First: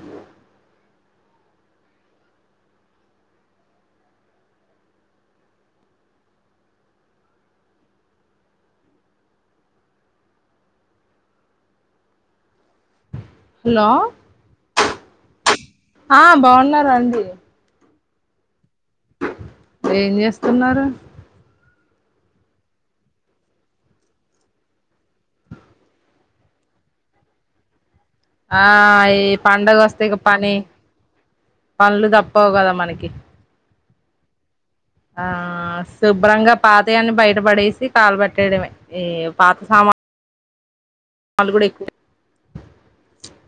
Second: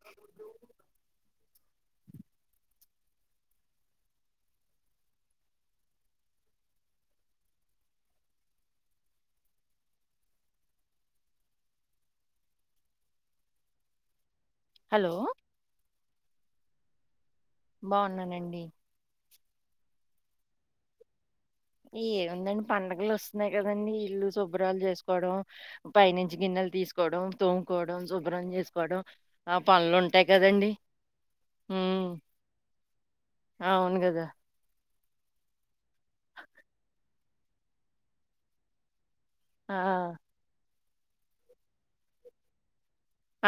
Thank you hello hello ఆ బాగున్నారా అండి బోన్నానండి ఏం చేస్తున్నారు ఏముందండి పండగ్లు వస్తున్నాయి కదండి ఇల్లు శుభ్రం చేస్కోడం పై నుంచి గిన్నెలు తీస్కోడం తొంకొడం సుబ్ ఆ ఈ పండగ వస్తే ఇగ పని కదండీ! హ్మ్. పన్లు తప్పవు కదా మనకి అవును కదా ఆ శుభ్రంగా పాతయన్ని బైటపడేసి కాల పెట్టేడమే ఈ పాత ఆ! సామా వాళ్ళు కూడా ఎకూ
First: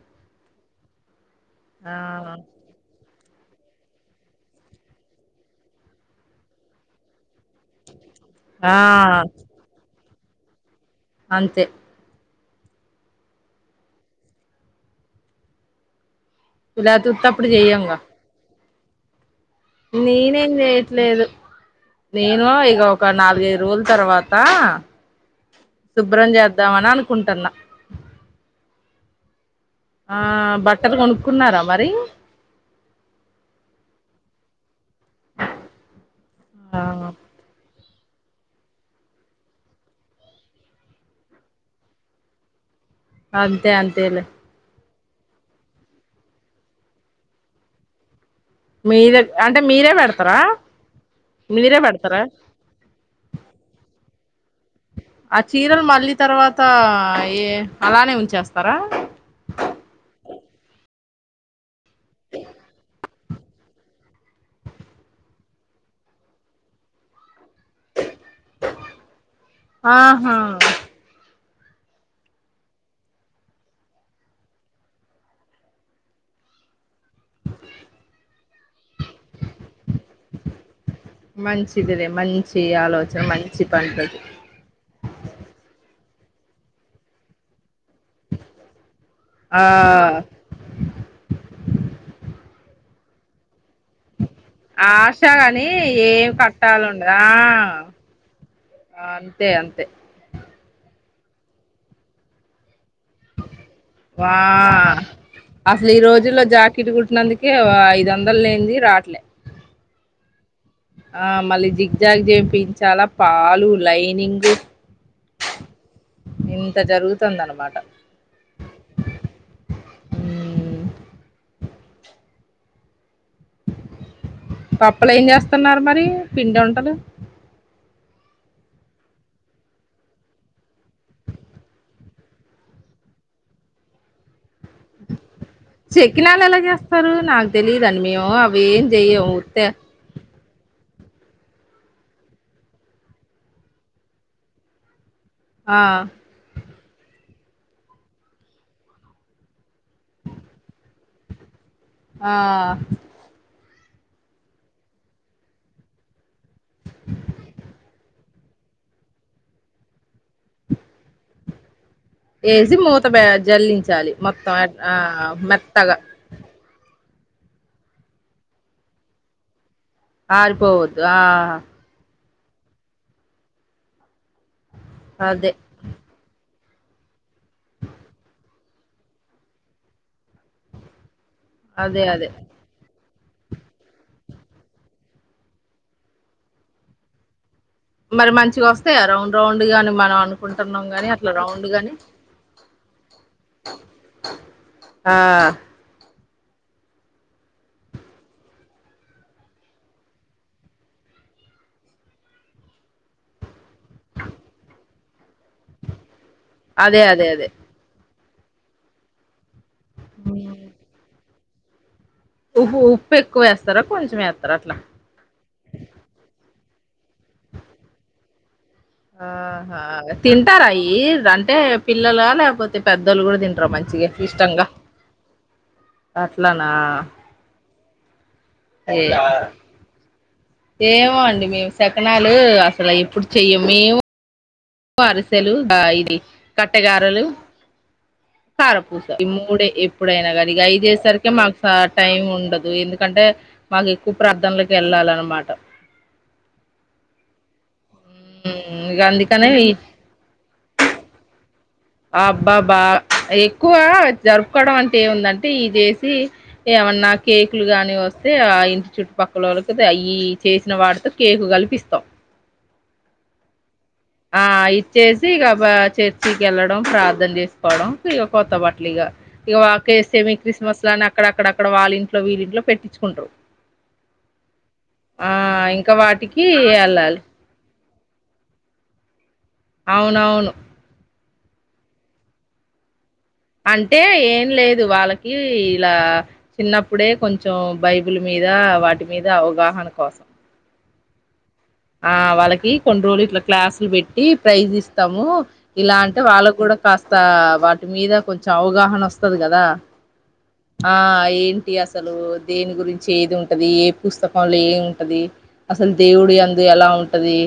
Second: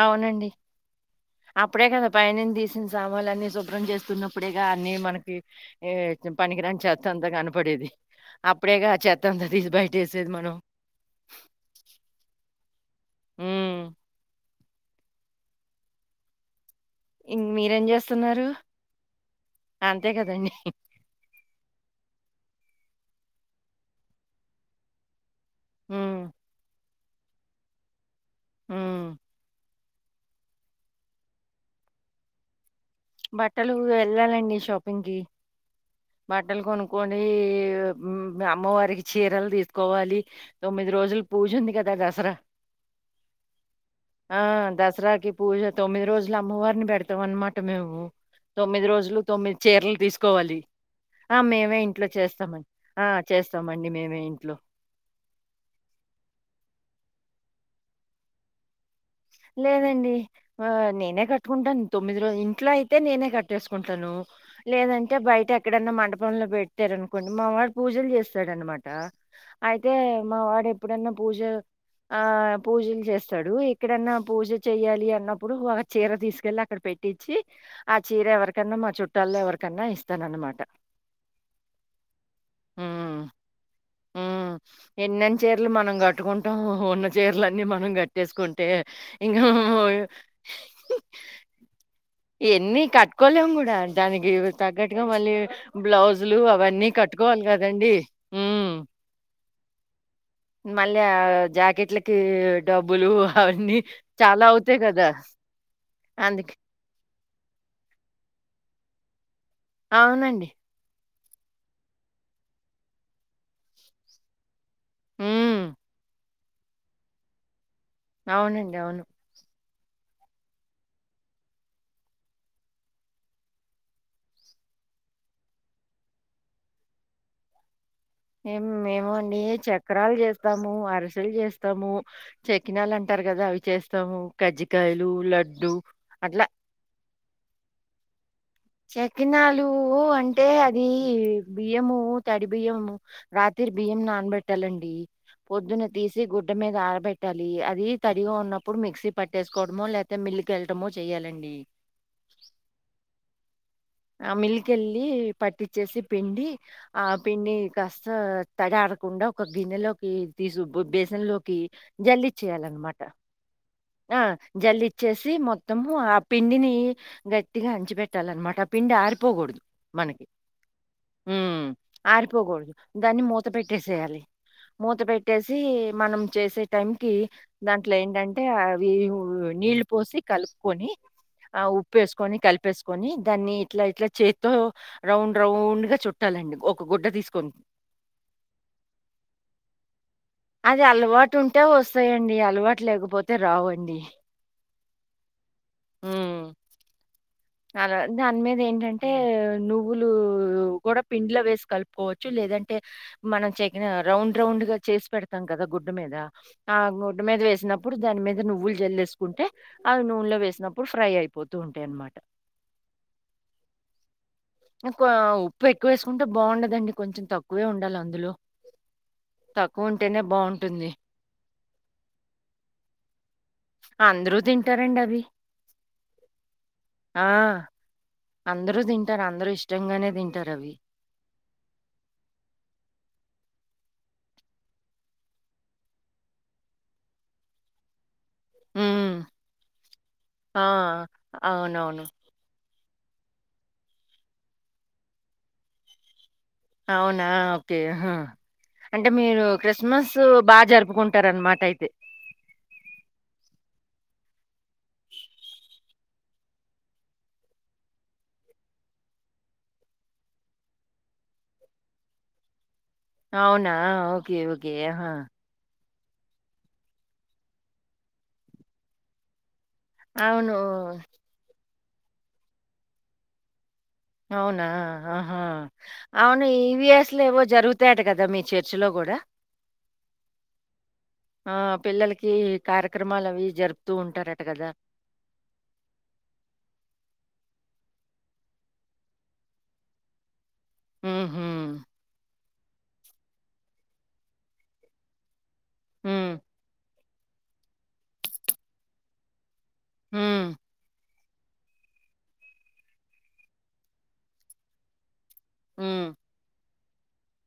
అవునండి అప్పుడే కదా పై ఆ నుండీ తీస్ సామాన్లు అన్నీ శుభ్రం చేస్తున్నప్పుడేగా అన్ని మనకి ఏ పనికిరాని చెత్త అంతా కనపడెది ఆ అప్పుడేగా చెత్తంత తీసి బైటసేది మనం అంతే మ్ ఇలా ఇ ఉత్తప్పుడు మీరేం చెయ్యంగా చేసున్నారు నేనేం జెయ్ లేదు నేను ఇగ ఒక నాలుగైదు రోల్ తర్వాత హ్మ్. శుభ్రం చేద్దామని అనుకుంటన్నా ఉ ఆ బట్టలు కొనుక్కున్నారా మరి బట్టలు వెళ్ళాలండి షాపింగ్కి ఆ బట్టల్కొన్కొని అమ్మవారికి చీరలు తీసుకోవాలి తొమ్మిది రోజులు పూజ ఉంది కదా దసరా అంతే అంతేలే ఆ దస్రాకి పూజ తొమ్మిది రోజులు అమ్మవారిని పెడతాం అన్నమాట మేము తొమ్మిది మీ రోజులు దగ్ తొమ్మిది అంటే మీరే చీరలు పెడతారా తీస్కోవాలి ఆ మీరే మేమే ఇంట్లో పెడతారా చేస్తామండి ఆ చేస్తామండి మేమే ఇంట్లో ఆ చీరలు మళ్ళీ తర్వాత ఏ అలానే ఉంచేస్తారా లేదేండి ఆ నేనే కట్టుకుంటాను తొమ్మిది రోల్ ఇంట్లో అయితే నేనే కట్టేసుకుంటాను లేదంటే బయట ఎక్కడన్నా మండపంలో పెట్టారాన్కోండి మా వాడ్ పూజలు చేస్తాడాన్మాట అయితే ఆహా మా వాడు ఎప్పుడన్నా పూజ ఆ పూజలు చేస్తాడు ఎక్కడన్నా పూజ చెయాలి అన్నప్పుడు ఒక చీర తీసుకెళ్లి అక్కడ పెట్టించి ఆ చీర ఎవరికన్నా మా చుట్టల్లో ఎవరికన్నా ఇస్తానానమ్మట మంచిదిలే మంచి ఆలోచన మంచి పంనాది ఎన్నన్ని చీరలు మనం కట్టుకుంటాము ఉన్న చీరలన్ని మనం కట్టేసుకుంటే ఇకా ఆ ఎన్ని కట్టుకోలేము కూడా దానికి తగ్గట్టుగా ఆశ మళ్ళీ కాని ఏం బ్లౌజులు అవన్నీ కట్టాలుండదు కట్టుకోవాలి ఆ కదండి అంతే అంతే మళ్ళీ ఆ జాకెట్లకి డబ్బులు అవన్నీ చాలా అవుతాయి్ కదా అసాల్ ఈ రోజుల్లో జాకెట్ కుట్టినందుకే ఐదు వందలు లేనింది రాట్లే అవునండి ఆ మళ్ళీ జిగ్ జాగ్ చేపిచాలా పాలు లైనింగ్ హ్మ్. ఇంత జరుగుతుంద అనమాట అవునండి అవును కప్పులు ఏం చేస్తున్నారు మరి పిండి ఉండదు ఏం మేము అండి చక్రాలు చేస్తాము అరిసెలు జేస్తాము చెకినాలు అంటారు కదా అవి చేస్తాము కజ్జికాయలు లడ్డు అట్లా చెక్కినాళ్ళ ఎలా చేస్తారు నాకు తెలిదున్ని మేము అవి ఏం చెయ్యము వతే చకినాలు అంటే అది బియ్యము తడి బియ్యము రాత్రి బియ్యం నానబెట్టాలండి ఆ పొద్దున్న తీసి గుట్ డ మీద ఆరబెట్టాలి అది తడిగా ఉన్నప్పుడు మిక్సీ పట్టేసుకోవడమో లేకతే మిల్క్ ఎల్టమో చెయ్యాలండి ఆ ఆ మిల్కెల్లి పట్టించేసి పిండి ఆ పిండి కాస్త తడీ ఆరకుండా ఒక గిన్నెలోకి తీసు బేసన్లోకి జల్లిచ్చేయాలన్నమాట జల్లించా ఆ జల్లిచ్చేసి మొత్తము ఆ పిండిని గట్టిగా అంచిపెట్టాలన్నమాట ఆ పిండి ఆరిపోకూడదు మనకి ఆరిపోవద్దు ఆ ఉ ఆరిపోకూడదు దాన్ని మూత పెట్టేసేయాలి మూత అదే పెట్టేసి మనం చేసే టైంకి దాంట్లో ఏంటంటే అవి నీళ్లు పోసి కలుపుకొని ఆ ఉప్పు అదే అదే వేసుకొని కలిపేసు కని దాన్ని ఇట్లా ఇట్లా చేత్తో రౌండ్ రౌండ్ గా చుట్టాలండి ఒక గుడ్డ తీసుకొని మరి మంచిగా వస్తాయా రౌండ్ రౌండ్ గాని మనం అను అది అలవాటు ఉంటే వస్తాయండి అలవాటు లేకపోతే రావండి ఆ హ్మ్. అలా దాని మీద ఏంటంటే నువ్వులు కూడా పిండ్లో వేసి కలుపుకోవచ్చు లేదంటే మనం చెకిన రౌండ్ రౌండ్గా చేసి పెడత వస్తాం కదా గుడ్డ మీద ఆ అదే గుడ్డ అదే మీద అదే వేసినప్పుడు దాని మీద నువ్వులు జల్ వేసుకుంటే అవి నూనెలో వేసినప్పుడు ఫ్రై అయిపోతూ ఉంటాయి అనమాట ఉహ ఉప్పు ఎక్కువ వేస్తారా కొంచెం వేత్తరా అట్లా ఉప్పు ఎక్కువ వేసుకుంటే బాగుండదండి కొంచెం తక్కువే ఉండాలి అందులో ఆహా తక్కువుంటేనే తింటారా బావుంటుంది. ఈయి అంటే పిల్లల లేకపోతే పెద్దోళ్ళు కూడా తిం మంచిగా అందరూ ఇష్టంగా తింటారండి అవి. అట్లనా ఆ అందరూ ఏ తింటారు అందరూ ఇష్టంగానే తింటారు అవి ఏమో అండి మేము సెకలాలు అసలు ఎప్పుడు చెయ్యము అరిసెలు ఇది కట్టెగారెలు కారపూస హ్మ్. ఈ మూడే ఎప్పుడైనా కానీ ఆ! ఇక అఐదేయేసరికి మాకు అవునవును. టైం ఉండదు ఎందుకంటే మాకు ఎక్కువ ప్రార్థనలకి వెళ్ళాలనమాట అవునా ఓకే హ హ్మ్. ఇగ అంటే మీరు అందుకనే ఈ క్రిస్మస్ బాగ జరుపుకుంటార అనమాట అయితే అబ్బాబా ఎక్కువ జరుపుకోవడం అంటే ఏముందంటే ఇ చేసి ఏమన్నా కేకులు గాని వస్తే ఆ ఇన్స్టిట్యూట్ పక్కలోళ్ళకి అయి చేసిన వాట్ కేకు గలిపి ఇస్తాం అవునా! ఓకే. ఆ ఓకే. ఆహా! ఇచ్చేసి ఇకబా చే వెళ్లడం ప్రార్థన చేసుకోవడం ఇక కొత్త బట్టలు ఇగ ఇక వాకేస్తేమి అవును. క్రిస్మస్ లాని అక్కడ అక్కడక్కడ వాళ్ళ ఇంట్లో, వీళ్ళ ఇంట్లో పెట్టించుకుంటారు. అవునా అహా ఇంక వాటికి అవును ఇవిఎస్ యెళ్ళాలి. లే జరుగుతాయంట కదా మీ చర్చిలో కూడా అవును అవును ఆ పిల్లలకి కార్యక్రమాలు అవి అంటే ఏం లేదు వాళ్ళకి ఇలా చిన్నప్పుడే కొంచెం బైబిల్ మీద, వాటి మీద అవగాహన కోసం ఊహు ఆ వాళ్ళకి కొన్ని రోజులు ఇట్లా క్లాసులు పెట్టి ప్రైజ్ ఇస్తాము. ఇలా అంటే హ్మ్. వాళ్ళ కూడా కాస్త వాటి మీద కొంచెం అవగాహన వస్తది కదా హ్మ్. ఆయిన్ అసలు దేని గురించి ఏది ఉంటది, ఏ పుస్తకంలో ఏం ఉంటది అసలు హ్మ్. దేవుడు అ ఎలా ఉంటది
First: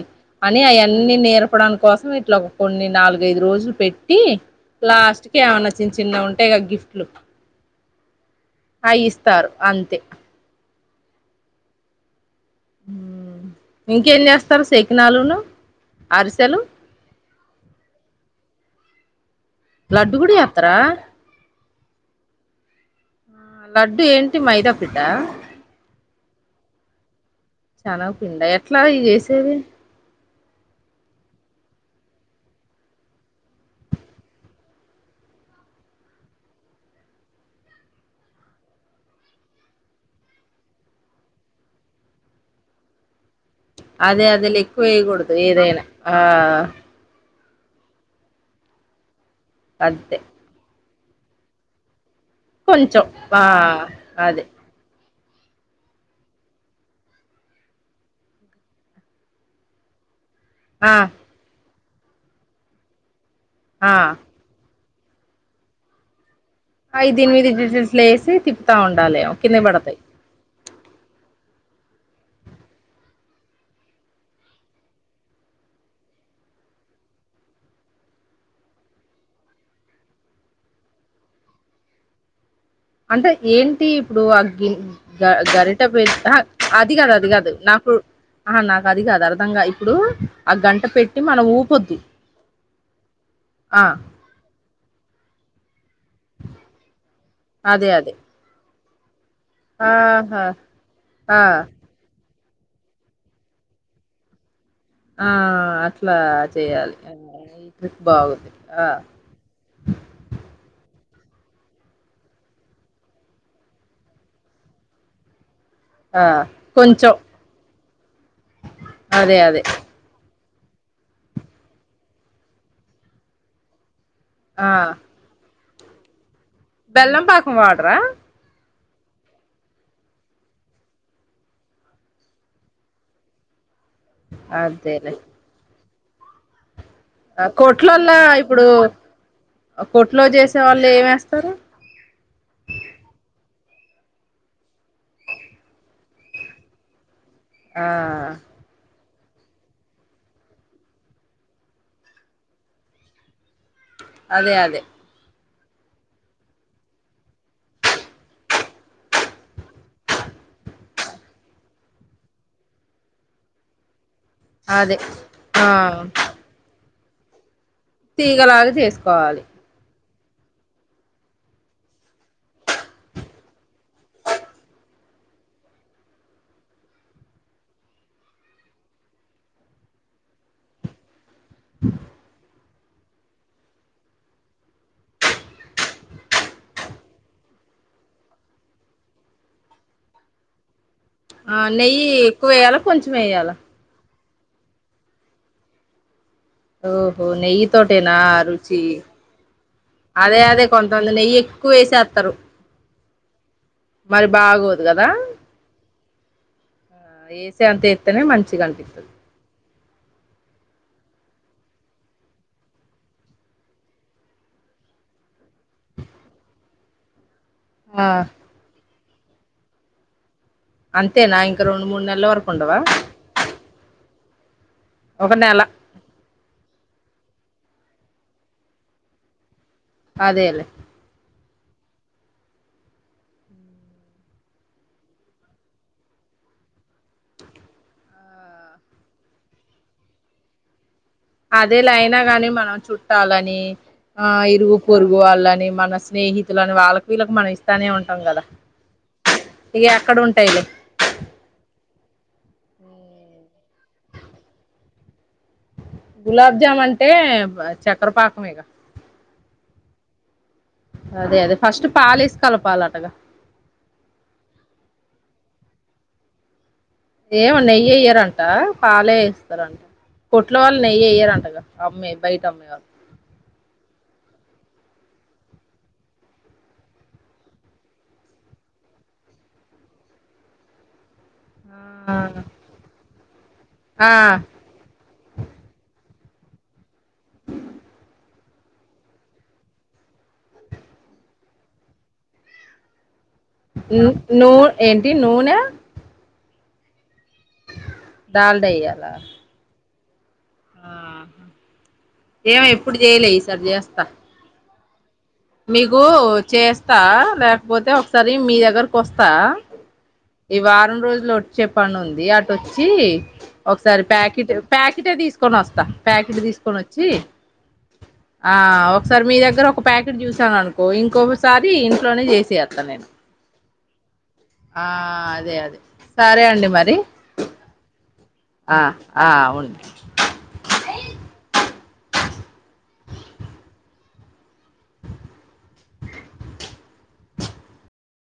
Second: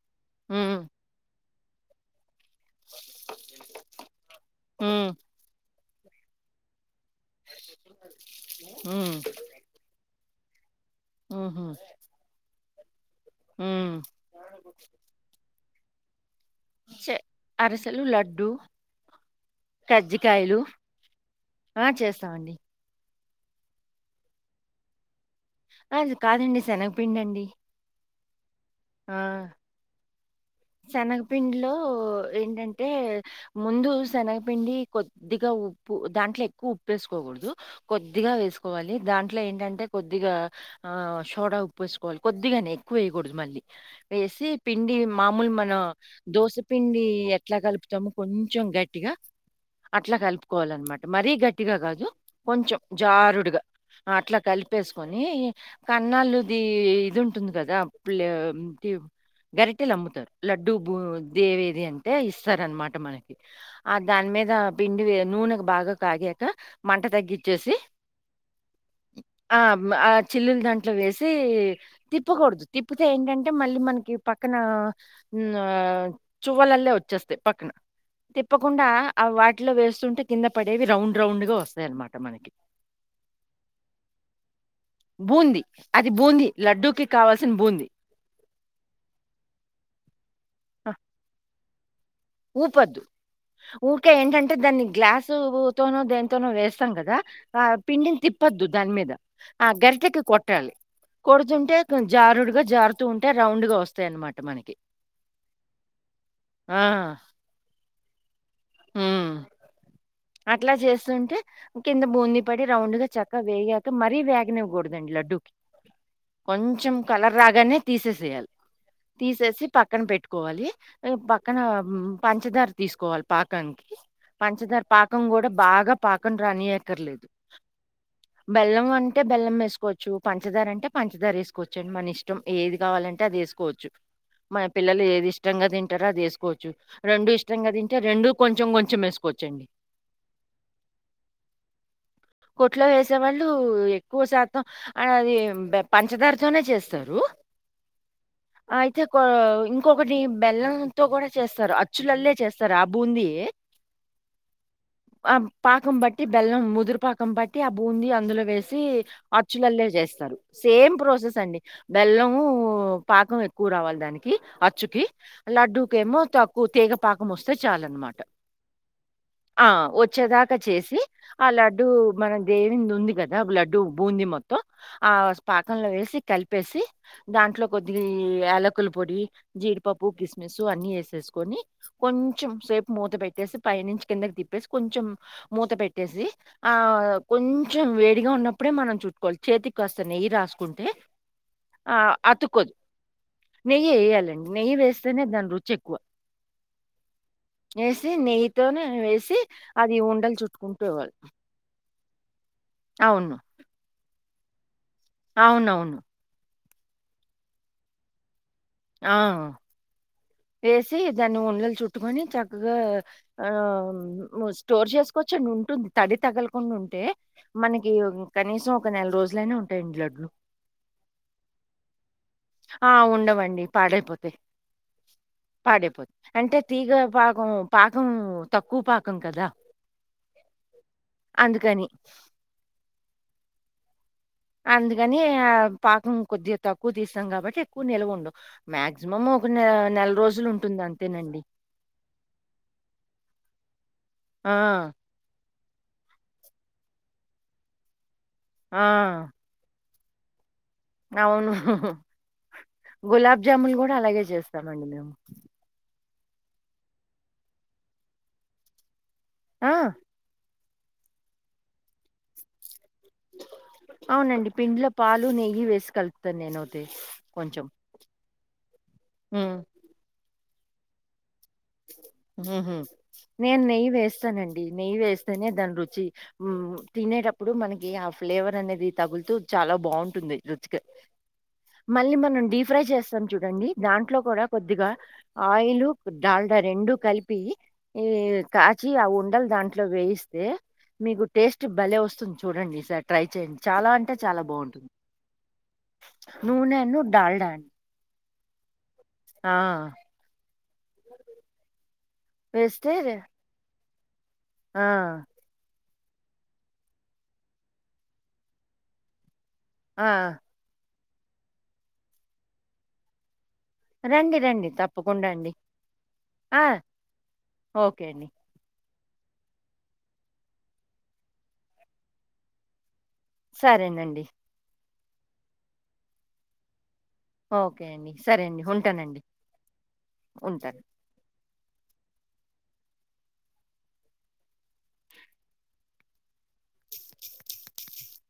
అని హ్మ్. అయన్నీ నేర్పడా కోసం ఇట్లా కొన్ని నాలుగైదు రోజులు పెట్టి హ్మ్. లాస్ట్ కి ఏమన్నా చిన్న చిన్న ఉంటయి గా గిఫ్ట్లు ఇద్దరం కాదు హలో అ ఇస్తారు అంతే ఉహు ఇంకేం చేస్తాం శకినాలును, అరిసెలు చె అరిసెలు, లడ్డూ, లడ్డు కూడా కజ్జికాయలు చేత్తరా ఆ చేస్తామండి లడ్డు ఏంటి మైదాపీండా? అది కాదండి శనగపిండి అండి చనగా పిండా ఎట్లా ఇది చేసేది? శనగపిండిలో ఏంటంటే? ముందు శనగపిండి కొద్దిగా ఉప్పు దాంట్లో ఎక్కువ ఉప్పు వేసుకోకూడదు. కొద్దిగా వేసుకోవాలి దాంట్లో ఏంటంటే కొద్దిగా ఆ షోడ, ఉప్పు వేసుకోవాలి కొద్దిగానే ఎక్కువ వేయకూడదు మళ్ళీ అదే వేసి అదేలే ఎక్కువ పిండి వేయకూడదు అముల్ మన ఏదైనా ఆ దోశపిం డి ఎట్లా కలుపుతాము కొంచెం గట్టిగా అట్లా అంతే కలుపు కోలనమాట మరీ గట్టిగా కాదు కొంచెం జారుడుగా అట్లా అదే కలిపి ఉప్పెసుకొని కన్నాళ్ళుది ఇది ఉంటుంది కదా ప్లేవ్త్యు టెల్ అమ్ముతారు లడ్డుూ ఆ బూ దేవేది అంటే ఇస్తార అనమాట మనకి ఆ దాని మీద పిండి వి నూనె కు బాగా కాగాక మంట ఐ దీని మీద తగ్గిచ్చేసి డీటెల్స్ లో వేసి తిప్పుతా ఉండాలి కింద ఆ! హ్మ్. పడతాయి. ఆ చిల్లులు దాంట్లో వేసి తిప్పకూడదు తిప్పతే ఏంటంటే మళ్ళీ మనకి ప క్కన ను చువలలే వచ్చేస్తాయి పక్కన తిప్పకుండా ఆ వాటిలో వేస్తుంటే కింద పడేవి రౌండ్ రౌండ్ గా వస్తాయి అనమాట మనకి అంటే ఏంటి ఇప్పుడు ఆగ్గి గ బూంది, గరిట అది పెట్ అ బూంది అది లడ్డూకి కాదు అది కాదు కావాల్సిన బూంది. నాకు ఆహ నాకు అది కాదు అర్ధంగా ఇప్పుడు ఆ గంట పెట్టి మనం ఊపొద్దు. ఊపద్దు ఆ ఊకే ఏంటంటే దాన్ని గ్లాసు ఊతోనో దేని తోను వేస్తాం కదా ఆ అదే అదే పిండిని తిప్పద్దు దాని మీద ఆ గరిటకి ఆహా కొట్టాలి ఆ కొడుతుంటే జారుడుగా జారుతూ ఉంటే రౌండ్ గ వస్తాయి అన్మాట మనకి. ఆ అట్లా ఆ! చేయాలి ఈ ట్రిక్ బాగుంది ఆ హ్మ్. అట్లా చేస్తుంటే కింద బూందీ పడి రౌండ్ గ చక్కగా వేగాక మరీ వేగనివ్వకూడదండి లడ్డూకి ఆ కొంచెం కలర్ రాగానే తీసేసేయాలి అదే అదే తీసేసి పక్ కన్ పెట్టుకోవాలి, ఆ పక్కన పంచదార తీసుకోవాలి పాకానికి ఆ పంచదార పాకం కూడ బాగ పాకం బెల్లం రానీయనక్కర్లేదు. పాకం వాడరా బెల్లం అంటే బెల్లం ఏసుకోవచ్చు. పంచదార అంటే పంచదార ఏసుకోవచ్చు అండి మనిష్టం. ఏది కావాలంటే అది ఏసు కోచ్చు మన పిల్లలు అదేలే ఏది ఇష్టంగా తింటరో అది ఏసుకోవచ్చు రెండు ఇష్టంగా తి లా ఇప్పుడు కొట్లో చేసే వాళ్ళు ఏమేస్తరు? కొట్లో ఏసేవాళ్ళు ఎక్కువ శాతం అ అది బ పంచదారతోనే చేస్తారు. ఆ అయితే కో ఇంకొకటి బెల్లంతో కూడ చేస్తారు. అచ్చులల్లే చేస్ స రా బూందీ ఏ. అదే అ ఆ పాకం బట్టి బెల్లం ముదురుపాకం బట్టి ఆ బూంది అందులో వేసి అచ్చులలే చేస్తరు, సేమ్ ప్రాసెస్ అండి. బెల్లం పాకం ఎక్కువ రావాలి దాని కి అదే అచ్చుకి ఆ లడ్డూకేమో తక్కు తీగ పాక్ మోస్తే చాల్ అన్మాట తీగలాగా చేసుకోవాలి ఆ వచ్చేదాక చేసి ఆ లడ్డు మన దేవిన్ ఉంది కదా లడ్డుూ బూంది మొత్తం ఆ స్ పాకంలో వేసి కలిపేసి దాంట్లో కొద్దిగా ఈ ఏలకుల పొడి, జీడిపప్పు, కిస్మిసు, అన్ని ఏసేసుకొని కొంచెం సేపు మూత పెట్టేసి, పైనుంచి కిందకి తిప్పేసి, కొంచెం మూత పెట్టేసి ఆ కొంచెం వేడిగా ఉన్నప్పుడే మనం చుట్టుకోవాలి, చేతికి కాస్త నెయ్యి రాసుకుంటే ఆ నెయ్యి ఎక్కువేయ్యలా కొంచెం ఏయాలా? నెయ్యి ఏయాలండి నెయ్యి ఎస్తేనే దాని రుచి ఎక్కువ ఓహో నెయ్యి తోటేనా రుచి, నెయ్యితోనే వేసి, అది ఉండలు అదే అదే చుట్టుకుంటూ కొంతంది ఇవ్వాలి. నెయ్యి క్కువ ఏసేతరు అవును మరి బాగోదు కదా అవునవును ఆ ఏసేంత ఏతేనే మంచిగ అన్పి ఆ ఏసీ దాన్ని ఉండలు చుట్టుకొని చక్కగా ఆ స్టోర్ ఉ ముస్ చేసుకొచ్చండి ఉంటుంది తడి తగలకుండుంటే. మనకి ఆ ఒక కనీసం ఒక నెల్ రోజులైనా ఉంటాయండి లడ్లు. అంతేనా ఇంక రెండు మూడు నెల్ల వరకు ఉండవా ఆ ఉండవండి పాడైపోతయి. ఒక నెల పాడైపో అంటే తీగ పాకం పాకం తక్కువ పాకం కదా అదేలే అందుకని అందుకని ఆ పాకం కొద్దిగ తక్కువ తీసాం కాబట్టి ఎక్కువ నిల్వ ఉండవ్. మాక్సిమం ఒక నే నెల రోజులు ఉంటుంది అంతేనండి. అదేలయిన గాని మనం చుట్టాలని ఆ ఇరుగు పొరు గు వాళ్ళని మన స్నేహితులని వాళ్ళకి వీళ్ళకి మనం ఇస్తానే ఉంటాం కద ఆ ఇగ ఎక్కడ ఉంటయి లే అవును గులాబ్ జాములు కూడ అలాగే చేస్తామండి మేము గులాబ్జామ్ అంటే చెక్కర పాకమేగా ఆ అదే అదే ఫస్ట్ పాలేసి కలపాలటగా అవునండి పిండ్లో పాలు నెయ్యి వేసి కలుపుతను నేనవుతే ఏమో నెయ్యి ఎయ్యారంట పాలే హ్మ్ ఏస్తరంట కొట్ల వాళ్ళు నెయ్యి ఎయ్యరంటగా అమ్మే బయట అమ్మే ఊహు వాళ్ళు నేను నెయ్యి వేస్తనండి నెయ్యి వేస్తేనే దాని రుచి ఊమ్ తినేటప్పుడు మనకి ఆ ఫ్లేవర్ అనేది తగుల్తూ చాలా బాగుంటుంది రుచికి మళ్ళీ ఆ మనం డీప్ ఫ్రై చేస్తాం చూడండి దాంట్లో కూడ ఆ కొద్దిగా ఆయిలు డాల్డా రెండు కలిపి ఈ కాచి ఆ ఉండలు దాంట్లో వేయిస్తే మీకు టేస్ట్ భలే వస్తుంది చూడండి ఈ సారి ట్రై చేయండి చాలా అంటే ను- చాలా నూ- బాగుంటుంది ఏంటి నూనె నూనె ఉన్ను డాల్డా అండి డాల్డా ఎయ్యాలా ఆ ఆహ ఏమో వేస్తే ఎప్పుడు చేయలే ఈసారి చేస్త ఆ మీకు చేస్తా లేకపోతే ఒకసారి మీ దగ్గరకు ఒస్తా ఆ ఈ వారం రోజులు వచ్చే పని ఉంది అటుొచ్చి ఒకసారి రండి ప్యాకెట్ రండి ప్యాకెటే తప్పకుండా అండి తీసుకొని వస్తా ప్యాకెట్ ఆ తీస్కొని ఒచ్చి ఓకే అండి ఆ ఒకసారి మీ దగ్గర ఒక ప్యాకెట్ చూసాను అనుకో ఇంకొకసారి ఇంట్లోనే చేసేస్తాను నేను సరేనండి ఆ అదే అదే సరే అండి మరి ఓకే అండి సరే అండి ఆ ఉంటానండి ఆ ఉండు ఉంటాను